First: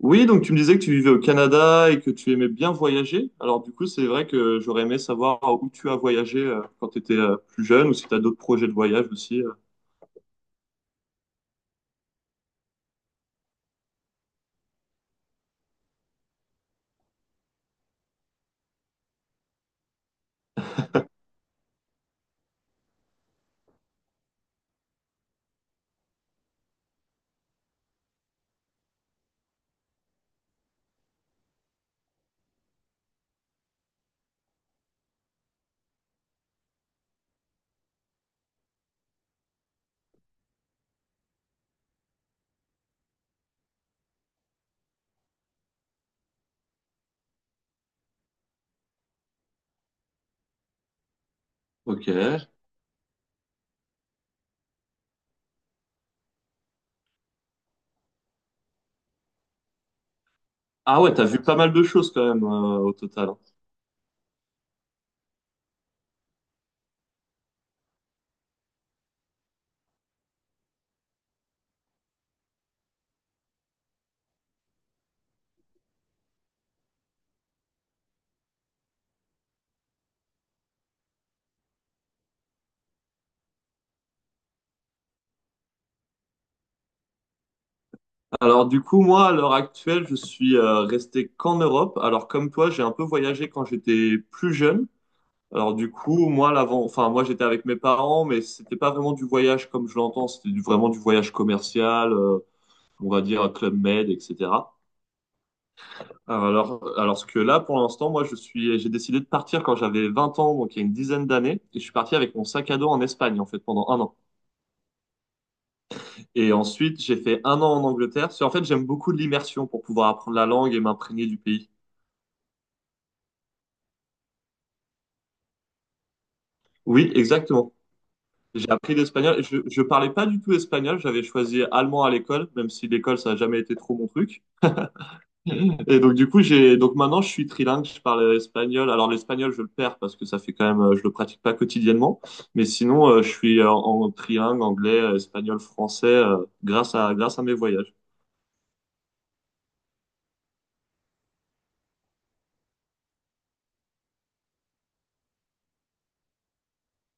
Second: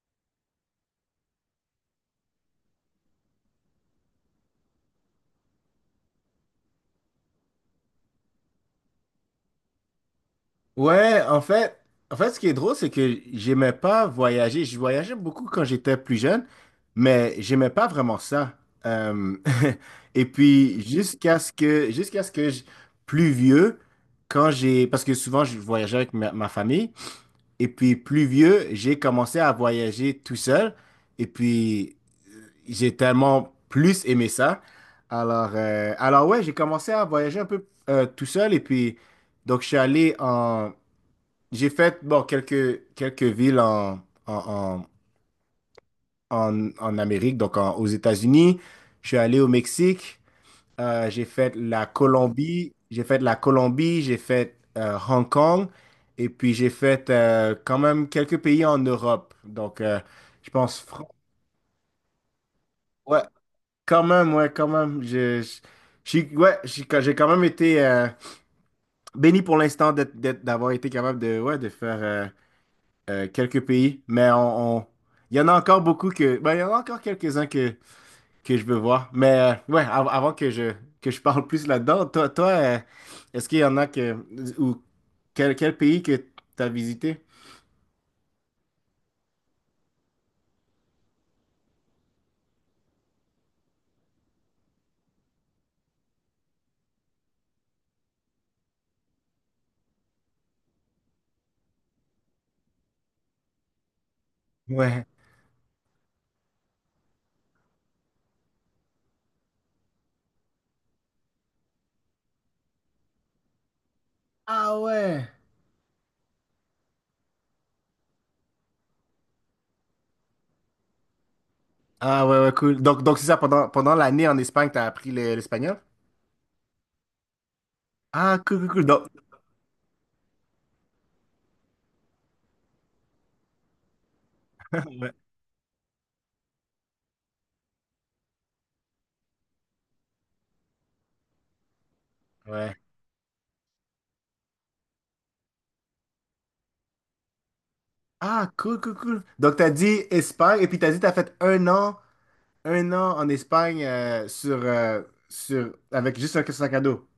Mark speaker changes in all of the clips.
Speaker 1: Oui, donc tu me disais que tu vivais au Canada et que tu aimais bien voyager. Alors du coup, c'est vrai que j'aurais aimé savoir où tu as voyagé quand tu étais plus jeune ou si tu as d'autres projets de voyage aussi.
Speaker 2: Ouais, en fait, ce qui est drôle, c'est que j'aimais pas voyager. Je voyageais beaucoup quand j'étais plus jeune, mais j'aimais pas vraiment ça. Euh, et puis jusqu'à ce que plus vieux, parce que souvent je voyageais avec ma famille, et puis plus vieux, j'ai commencé à voyager tout seul, et puis j'ai tellement plus aimé ça. Alors, ouais, j'ai commencé à voyager un peu tout seul, et puis donc je suis allé en j'ai fait bon, quelques villes en, en, en Amérique, donc aux États-Unis. Je suis allé au Mexique, j'ai fait la
Speaker 1: Ok.
Speaker 2: Colombie, j'ai fait Hong Kong, et puis j'ai fait quand même quelques pays en Europe. Donc, je pense,
Speaker 1: Ah ouais, t'as vu pas mal de choses quand même au
Speaker 2: Ouais,
Speaker 1: total.
Speaker 2: quand même, ouais, quand même. Je, ouais, j'ai quand même été béni pour l'instant d'être, d'avoir été capable de, ouais, de faire. Quelques pays, mais il y en a encore beaucoup que, ben, il y en a encore quelques-uns que, je veux voir. Mais ouais, avant que je, parle plus là-dedans, toi, est-ce qu'il y en a que, ou quel, pays que t'as visité?
Speaker 1: Alors du coup, moi, à l'heure actuelle, je suis resté qu'en Europe. Alors comme toi, j'ai un peu voyagé quand j'étais plus jeune. Alors du coup, moi, l'avant, enfin moi, j'étais avec mes parents, mais c'était pas vraiment du voyage comme je l'entends. C'était vraiment du voyage commercial, on va dire Club Med, etc.
Speaker 2: Ouais.
Speaker 1: Alors que là, pour l'instant, moi, j'ai décidé de partir quand j'avais 20 ans, donc il y a une dizaine d'années, et je suis parti avec mon sac à dos en Espagne, en fait, pendant un an.
Speaker 2: Ah ouais.
Speaker 1: Et ensuite, j'ai fait un an en Angleterre. Parce que, en fait, j'aime beaucoup l'immersion pour pouvoir apprendre la langue et m'imprégner du pays.
Speaker 2: Ah ouais, ouais, cool. Donc c'est ça, pendant l'année en Espagne, t'as appris l'espagnol?
Speaker 1: Oui, exactement.
Speaker 2: Ah, cool, cool,
Speaker 1: J'ai
Speaker 2: cool.
Speaker 1: appris
Speaker 2: Donc,
Speaker 1: l'espagnol. Je parlais pas du tout espagnol. J'avais choisi allemand à l'école, même si l'école, ça n'a jamais été trop mon truc.
Speaker 2: ouais.
Speaker 1: Et donc du coup j'ai donc maintenant je suis trilingue, je parle espagnol. Alors l'espagnol je le perds parce que ça fait quand même je le pratique pas quotidiennement, mais
Speaker 2: Ouais.
Speaker 1: sinon je suis trilingue anglais, espagnol, français grâce à mes voyages.
Speaker 2: Ah, cool, cool, cool. Donc, t'as dit Espagne, et puis t'as dit t'as fait un an. Un an en Espagne avec juste un sac à dos.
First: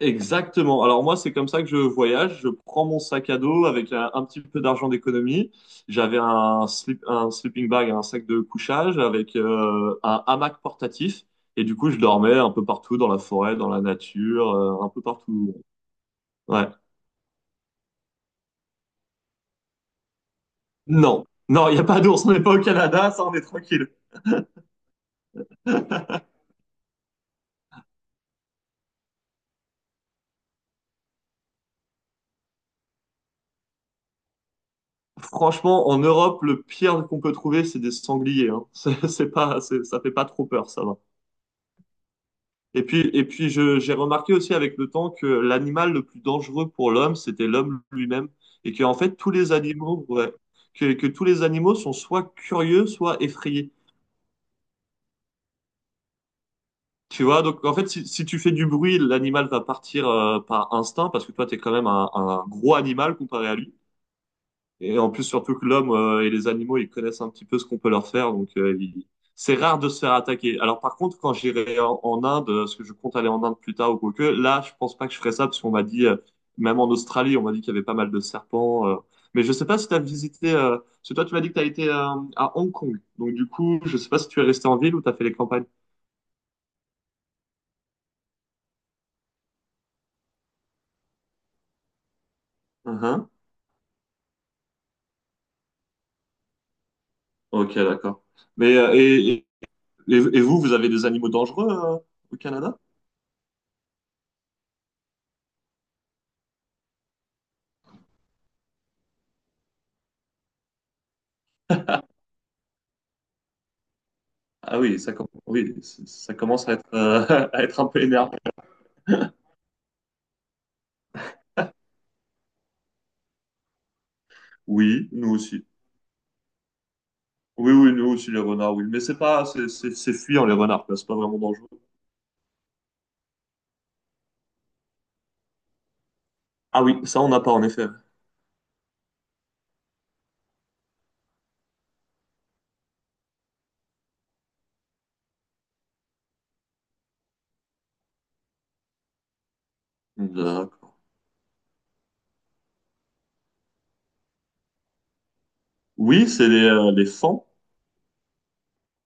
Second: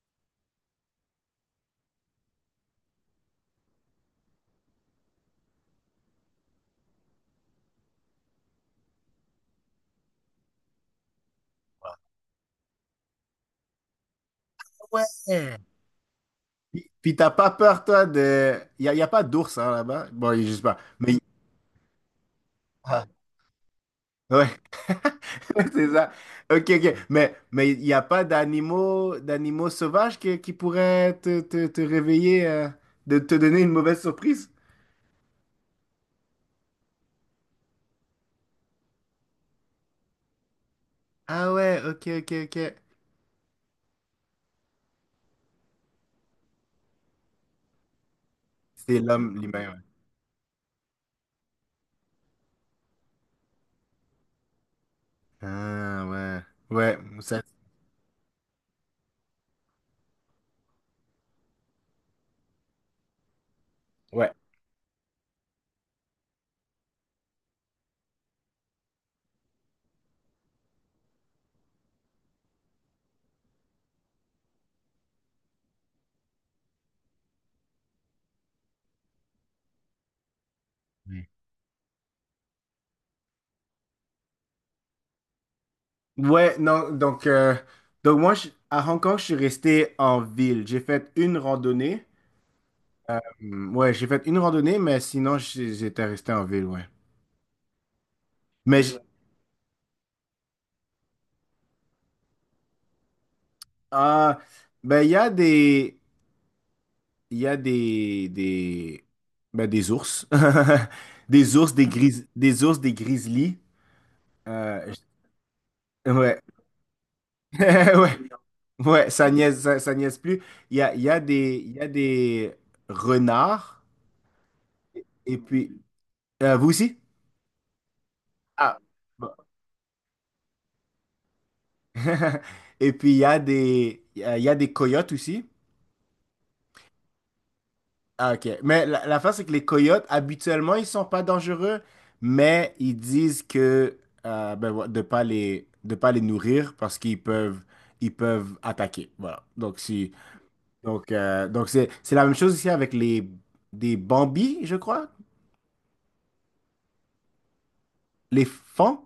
Speaker 1: Exactement. Alors moi c'est comme ça que je voyage, je prends mon sac à dos avec un petit peu d'argent d'économie. J'avais un slip, un sleeping bag, un sac de couchage avec un hamac portatif et du coup je dormais un peu partout dans la forêt, dans la nature, un peu partout.
Speaker 2: Ouais.
Speaker 1: Ouais.
Speaker 2: Puis t'as pas peur, toi, de... Y a pas d'ours hein, là-bas. Bon, je sais pas. Mais...
Speaker 1: Non, non, il n'y a pas d'ours, on n'est pas au
Speaker 2: Ah.
Speaker 1: Canada, ça on est tranquille.
Speaker 2: Ouais. C'est ça. OK, OK. Mais il n'y a pas d'animaux sauvages qui, pourraient te, te, réveiller, de te donner une mauvaise surprise?
Speaker 1: Franchement, en Europe, le pire qu'on peut trouver, c'est des sangliers. Hein. C'est pas, ça fait pas trop peur, ça va.
Speaker 2: Ah ouais, OK, OK, OK.
Speaker 1: Et puis j'ai remarqué aussi avec le temps que l'animal le plus dangereux pour l'homme, c'était l'homme lui-même. Et que, en
Speaker 2: C'est
Speaker 1: fait, tous
Speaker 2: l'homme,
Speaker 1: les
Speaker 2: l'humain, ouais.
Speaker 1: animaux, ouais, que tous les animaux sont soit curieux, soit effrayés.
Speaker 2: Ah ouais. Ouais,
Speaker 1: Tu
Speaker 2: ça...
Speaker 1: vois, donc en fait, si tu fais du bruit, l'animal va partir par instinct, parce que toi, t'es quand même un gros animal comparé à lui.
Speaker 2: Ouais.
Speaker 1: Et en plus, surtout que l'homme et les animaux, ils connaissent un petit peu ce qu'on peut leur faire, donc c'est rare de se faire attaquer. Alors par contre, quand j'irai en Inde, parce que je compte aller en Inde plus tard ou quoi que, là, je pense pas que je ferai ça, parce qu'on m'a dit, même en Australie, on m'a dit qu'il y avait pas mal de serpents. Mais je sais pas si tu as visité, parce que toi, tu m'as dit que tu as été à Hong Kong, donc du coup, je sais pas si tu es resté en ville ou tu as fait les campagnes.
Speaker 2: Ouais, non, donc, moi, à Hong Kong, je suis resté en ville. J'ai fait une randonnée.
Speaker 1: Mhm.
Speaker 2: Ouais, j'ai fait une randonnée, mais sinon, j'étais resté en ville, ouais.
Speaker 1: Ok, d'accord. Mais
Speaker 2: Mais,
Speaker 1: et vous, vous avez des animaux dangereux au Canada?
Speaker 2: ah, ben, il y a des, il y a des, ben, des ours. Des ours, des gris, des ours, des grizzlies.
Speaker 1: Ah
Speaker 2: Euh,
Speaker 1: oui, ça, oui, ça
Speaker 2: ouais,
Speaker 1: commence à être, à être un peu
Speaker 2: ouais.
Speaker 1: énervé.
Speaker 2: Ouais, ça niaise, ça niaise plus. Il y a des, il y a des renards.
Speaker 1: Oui, nous
Speaker 2: Et
Speaker 1: aussi.
Speaker 2: puis, vous aussi?
Speaker 1: Oui, oui, nous aussi, les renards,
Speaker 2: Ah.
Speaker 1: oui. Mais c'est pas, c'est c'est fuyant, les renards, quoi. C'est pas vraiment dangereux.
Speaker 2: Et puis, il y a des coyotes aussi.
Speaker 1: Ah oui, ça, on n'a pas, en effet.
Speaker 2: Ah, OK. Mais la, fin, c'est que les coyotes, habituellement, ils sont pas dangereux, mais ils disent que ben, de pas les, nourrir parce qu'ils peuvent, ils peuvent attaquer. Voilà. Donc, si,
Speaker 1: D'accord.
Speaker 2: c'est, la même chose ici avec des bambis, je crois.
Speaker 1: Oui, c'est les fans.
Speaker 2: Les fans.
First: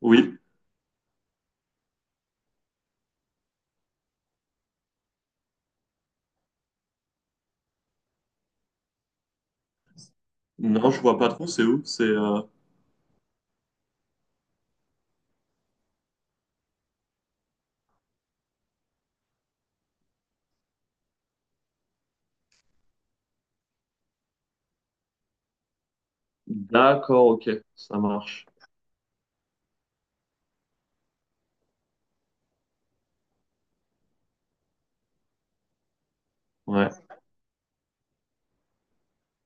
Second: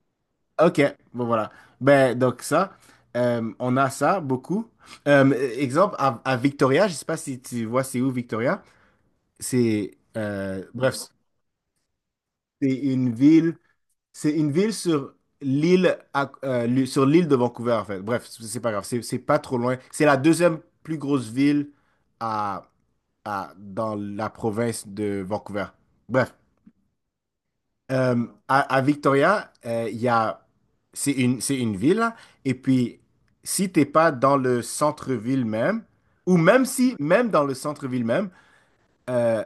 Speaker 1: Oui.
Speaker 2: OK. Bon, voilà. Ben, donc ça, on a ça beaucoup. Euh, exemple, à, Victoria, je sais pas si tu vois c'est où Victoria. C'est
Speaker 1: Non,
Speaker 2: bref,
Speaker 1: je vois pas trop, c'est où? C'est,
Speaker 2: c'est une ville, c'est une ville sur sur l'île de Vancouver en fait. Bref, c'est pas grave, c'est pas trop loin. C'est la deuxième plus grosse ville à, dans la province de Vancouver. Bref,
Speaker 1: d'accord, ok, ça marche.
Speaker 2: à, Victoria, il y a c'est une ville là. Et puis si t'es pas dans le centre-ville même ou même
Speaker 1: Ouais.
Speaker 2: si même dans le centre-ville même euh,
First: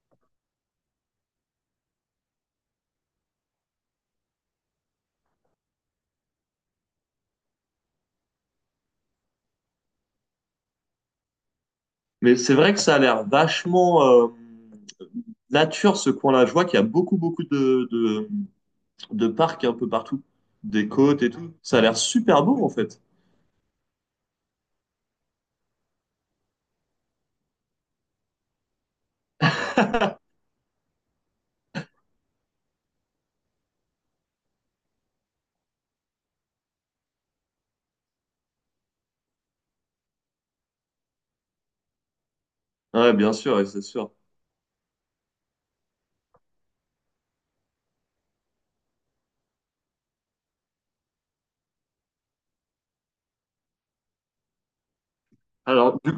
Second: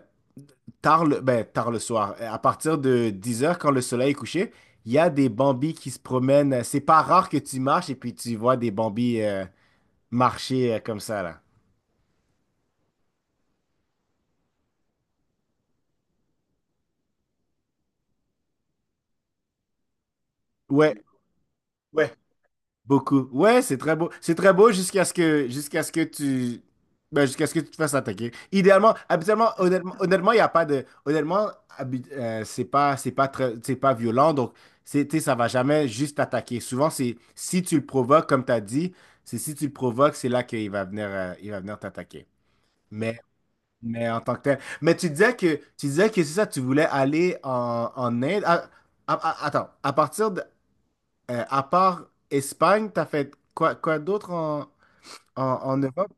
Speaker 2: tard tard le soir, à partir de 10 heures quand le soleil est couché, il y a des bambis qui se promènent. C'est pas rare que tu marches et puis tu vois des bambis marcher comme ça, là.
Speaker 1: Mais c'est vrai que ça a l'air vachement, nature, ce coin-là. Je vois qu'il y a beaucoup, beaucoup de parcs un peu partout. Des
Speaker 2: Ouais,
Speaker 1: côtes et tout. Ça a l'air
Speaker 2: ouais.
Speaker 1: super beau, en fait.
Speaker 2: Beaucoup. Ouais, c'est très beau. C'est très beau jusqu'à ce que tu te fasses attaquer. Idéalement, habituellement, honnêtement, il y a pas de honnêtement, habi- c'est pas très c'est pas violent, donc c'est tu sais, ça va jamais juste t'attaquer. Souvent, c'est si tu le provoques comme tu as dit, c'est si tu le provoques, c'est là qu'il va venir, t'attaquer.
Speaker 1: Ouais,
Speaker 2: Mais
Speaker 1: bien sûr, et c'est sûr.
Speaker 2: en tant que tel, mais tu disais que c'est ça tu voulais aller en Inde. Ah, attends, à part Espagne, t'as fait quoi, quoi d'autre en
Speaker 1: Alors,
Speaker 2: Europe?
Speaker 1: du-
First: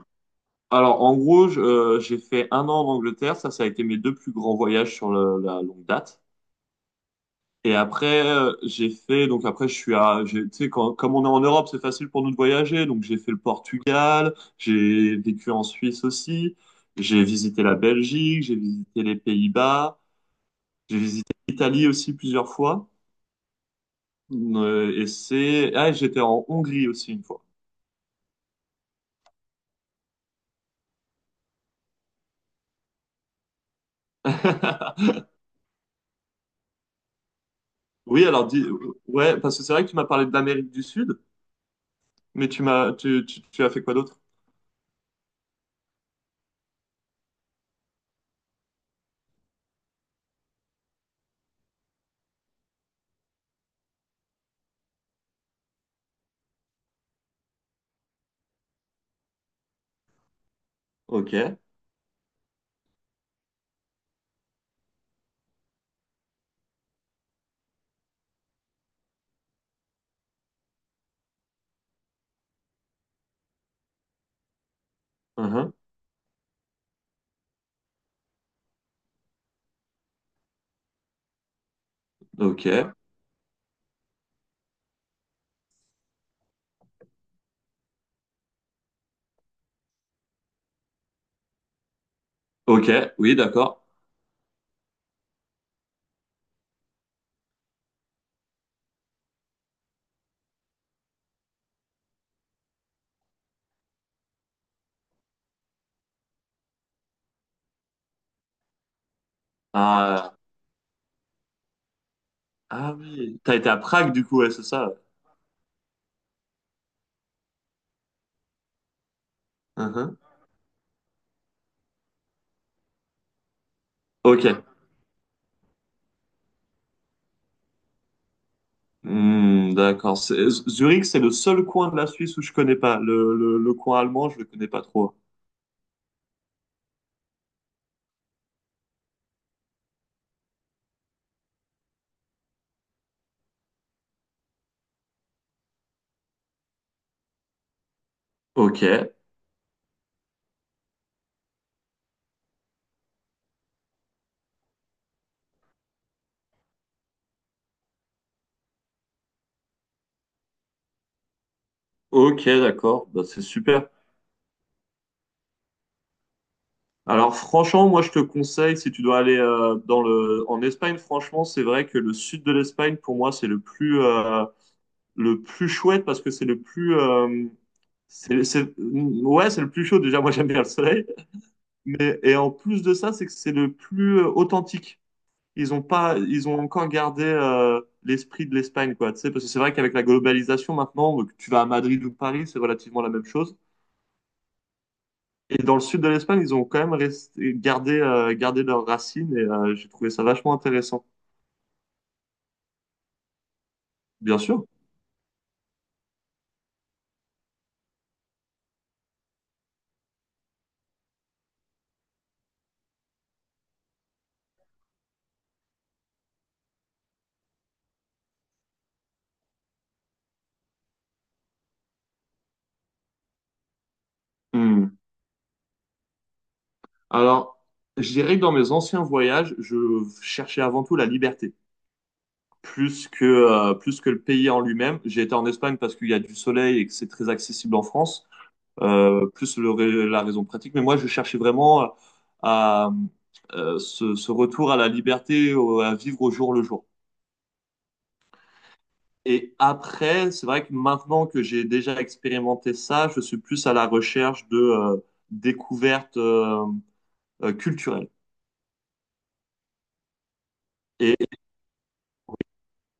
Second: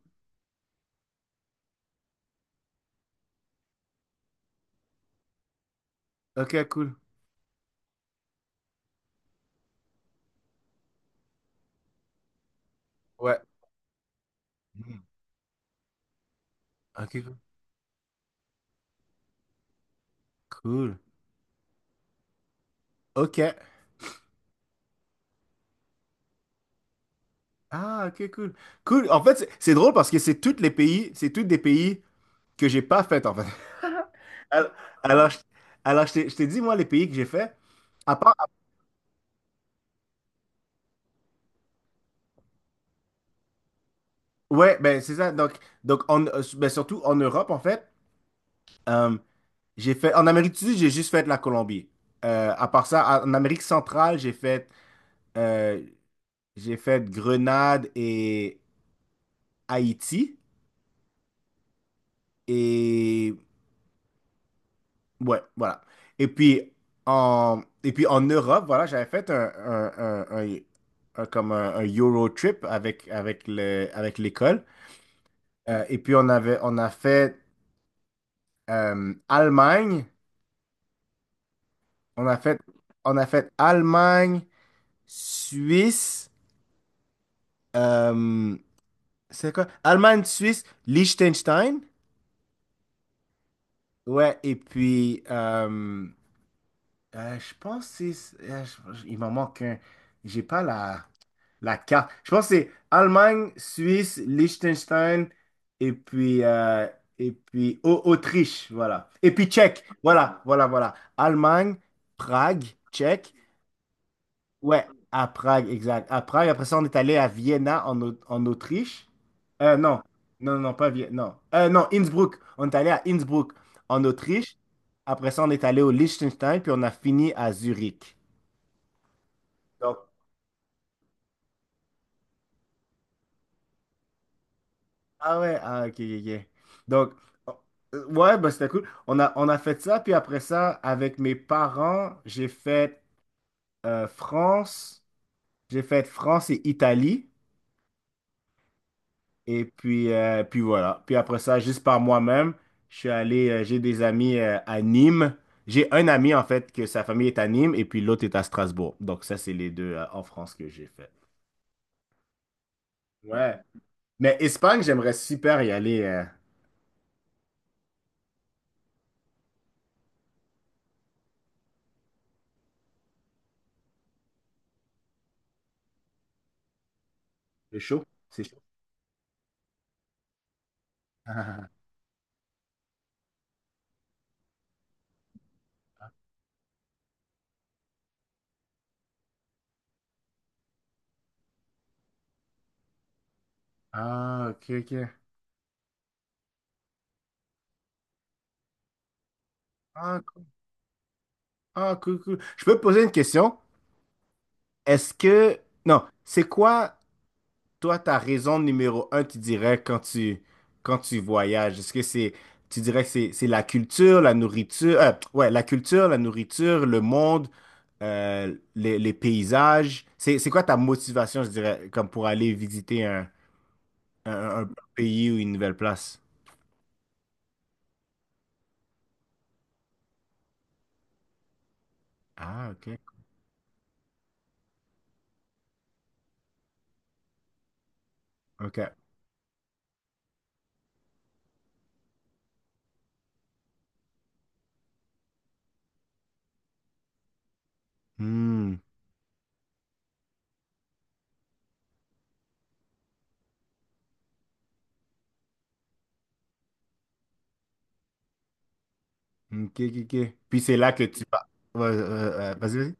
Speaker 1: en gros, j'ai fait un an en Angleterre. Ça a été mes deux plus grands voyages sur la longue date.
Speaker 2: Ok, cool.
Speaker 1: Et après, j'ai fait, donc après, je suis à, j'ai- tu sais, quand- comme on est en Europe, c'est facile pour nous de voyager. Donc, j'ai fait
Speaker 2: Ouais.
Speaker 1: le Portugal,
Speaker 2: Mm.
Speaker 1: j'ai vécu en Suisse aussi,
Speaker 2: Ok,
Speaker 1: j'ai
Speaker 2: cool.
Speaker 1: visité la Belgique, j'ai visité les Pays-Bas, j'ai
Speaker 2: Cool.
Speaker 1: visité l'Italie aussi plusieurs fois.
Speaker 2: Ok.
Speaker 1: Et c'est, ah, et j'étais en Hongrie aussi une fois.
Speaker 2: Ah, ok, cool. Cool. En fait, c'est drôle parce que c'est tous des pays que j'ai pas fait, en fait. Alors, alors, je, je t'ai dit, moi, les pays que j'ai fait, à
Speaker 1: Oui,
Speaker 2: part,
Speaker 1: alors dis, ouais, parce que c'est vrai que tu m'as parlé de l'Amérique du Sud, mais tu m'as, tu as fait quoi d'autre?
Speaker 2: ouais, ben, c'est ça. Donc, ben, surtout en Europe, en fait, euh, en Amérique du Sud, j'ai juste fait la Colombie. À part ça, en Amérique centrale, euh, J'ai fait Grenade et Haïti.
Speaker 1: Ok,
Speaker 2: Et ouais, voilà. Et puis et puis en Europe, voilà, j'avais fait un- comme un, Euro trip avec l'école.
Speaker 1: uhum,
Speaker 2: Et puis on a fait Allemagne. On a fait,
Speaker 1: ok,
Speaker 2: on a fait Allemagne, Suisse. euh, c'est quoi? Allemagne, Suisse, Liechtenstein.
Speaker 1: ok, oui, d'accord.
Speaker 2: Ouais, et puis je pense que il m'en manque un. J'ai pas la carte. Je pense que c'est Allemagne, Suisse, Liechtenstein et puis, euh, et puis Autriche, voilà. Et puis Tchèque,
Speaker 1: Ah,
Speaker 2: voilà, voilà, voilà. Allemagne, Prague,
Speaker 1: ah
Speaker 2: Tchèque.
Speaker 1: oui, t'as été à Prague du coup, ouais, c'est
Speaker 2: Ouais,
Speaker 1: ça.
Speaker 2: à Prague, exact. À Prague, après ça, on est allé à Vienna en Autriche. Non,
Speaker 1: Uhum.
Speaker 2: non, non, pas Vienne, non. Non, Innsbruck. On est allé à Innsbruck en
Speaker 1: Ok,
Speaker 2: Autriche. Après ça, on est allé au Liechtenstein, puis on a fini à Zurich.
Speaker 1: hmm,
Speaker 2: Donc,
Speaker 1: d'accord. C'est- Zurich, c'est le seul coin de la Suisse où je connais pas. Le coin allemand, je le connais pas trop.
Speaker 2: ah ouais, ah, ok, ok, ok. Donc, ouais, bah, c'était cool. On a fait ça, puis après ça, avec mes parents, j'ai fait euh, France, France et Italie,
Speaker 1: Ok,
Speaker 2: puis voilà. Puis après ça, juste par moi-même, j'ai des amis à Nîmes. J'ai un ami, en fait, que sa famille est à Nîmes, et puis l'autre est à Strasbourg. Donc, ça, c'est les deux en France que j'ai fait.
Speaker 1: ok, d'accord. Bah, c'est
Speaker 2: Ouais.
Speaker 1: super.
Speaker 2: Mais Espagne, j'aimerais super y aller.
Speaker 1: Alors franchement, moi je te conseille, si tu dois aller en Espagne, franchement, c'est vrai que le sud de l'Espagne, pour moi, c'est le plus chouette parce que c'est le plus,
Speaker 2: C'est chaud, c'est chaud.
Speaker 1: ouais, c'est le plus chaud. Déjà, moi j'aime bien le soleil, mais et en plus de ça, c'est que c'est le plus authentique. Ils ont pas, ils ont encore gardé l'esprit de l'Espagne, quoi. Tu sais, parce que c'est vrai qu'avec la globalisation maintenant, que tu vas à Madrid ou Paris, c'est relativement la même chose.
Speaker 2: Ah, ok, ok.
Speaker 1: Et dans le sud de l'Espagne, ils ont quand même gardé, leurs racines et j'ai trouvé
Speaker 2: Ah,
Speaker 1: ça
Speaker 2: cool.
Speaker 1: vachement intéressant.
Speaker 2: Ah, cool, cool. Je peux te poser une question?
Speaker 1: Bien sûr.
Speaker 2: Est-ce que... Non, c'est quoi, toi, ta raison numéro un, tu dirais, quand tu voyages? Est-ce que c'est... Tu dirais que c'est la culture, la nourriture... ouais, la culture, la nourriture, le monde, les paysages. C'est quoi ta motivation, je dirais, comme pour aller visiter un
Speaker 1: Hmm.
Speaker 2: pays ou une nouvelle place?
Speaker 1: Alors, je dirais que dans mes anciens voyages, je cherchais avant tout la liberté,
Speaker 2: Ah, OK.
Speaker 1: plus que le pays en lui-même. J'ai été en Espagne parce qu'il y a du soleil et que c'est très accessible en France,
Speaker 2: OK.
Speaker 1: plus la raison pratique. Mais moi, je cherchais vraiment à, ce retour à la liberté, à vivre au jour le jour.
Speaker 2: Hmm.
Speaker 1: Et après, c'est vrai que maintenant que j'ai déjà expérimenté ça, je suis plus à la recherche de découvertes culturelles.
Speaker 2: OK, OK, OK. Puis c'est là que
Speaker 1: Et,
Speaker 2: tu... Ouais, vas-y, vas-y.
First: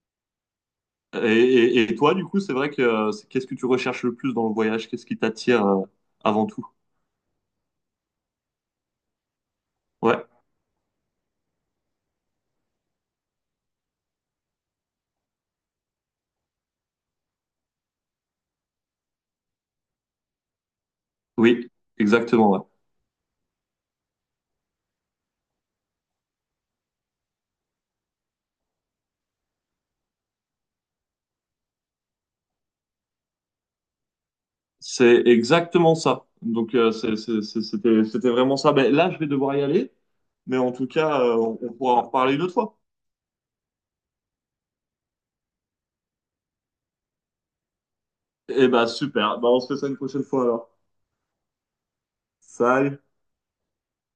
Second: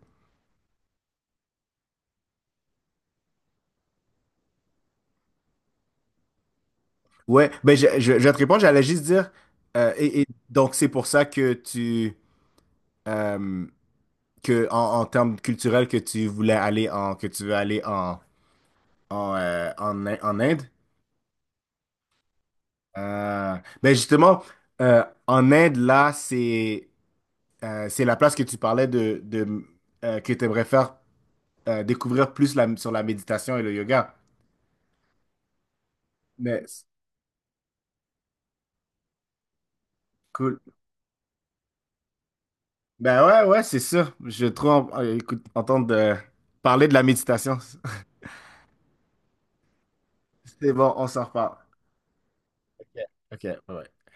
Speaker 1: et toi, du coup, c'est vrai que qu'est-ce que tu recherches le plus dans le voyage? Qu'est-ce qui t'attire avant tout?
Speaker 2: Ouais, ben je vais te répondre, j'allais juste dire, et
Speaker 1: Ouais,
Speaker 2: donc c'est pour ça que euh, que en termes culturels, que tu veux aller en Inde.
Speaker 1: oui, exactement, ouais.
Speaker 2: Euh, ben justement, en Inde, là, c'est la place que tu parlais de que tu aimerais faire découvrir plus sur la méditation et le yoga.
Speaker 1: C'est exactement ça.
Speaker 2: Mais
Speaker 1: Donc,
Speaker 2: c'est
Speaker 1: c'était vraiment ça. Ben, là, je vais devoir y aller,
Speaker 2: cool.
Speaker 1: mais en tout cas, on pourra en reparler une autre fois.
Speaker 2: Ben ouais, ouais, c'est sûr. Je trouve, écoute, entendre parler de la méditation.
Speaker 1: Eh ben, super. Ben, on se fait ça une prochaine fois alors.
Speaker 2: C'est bon, on s'en reparle. OK,
Speaker 1: Salut!
Speaker 2: OK, ouais.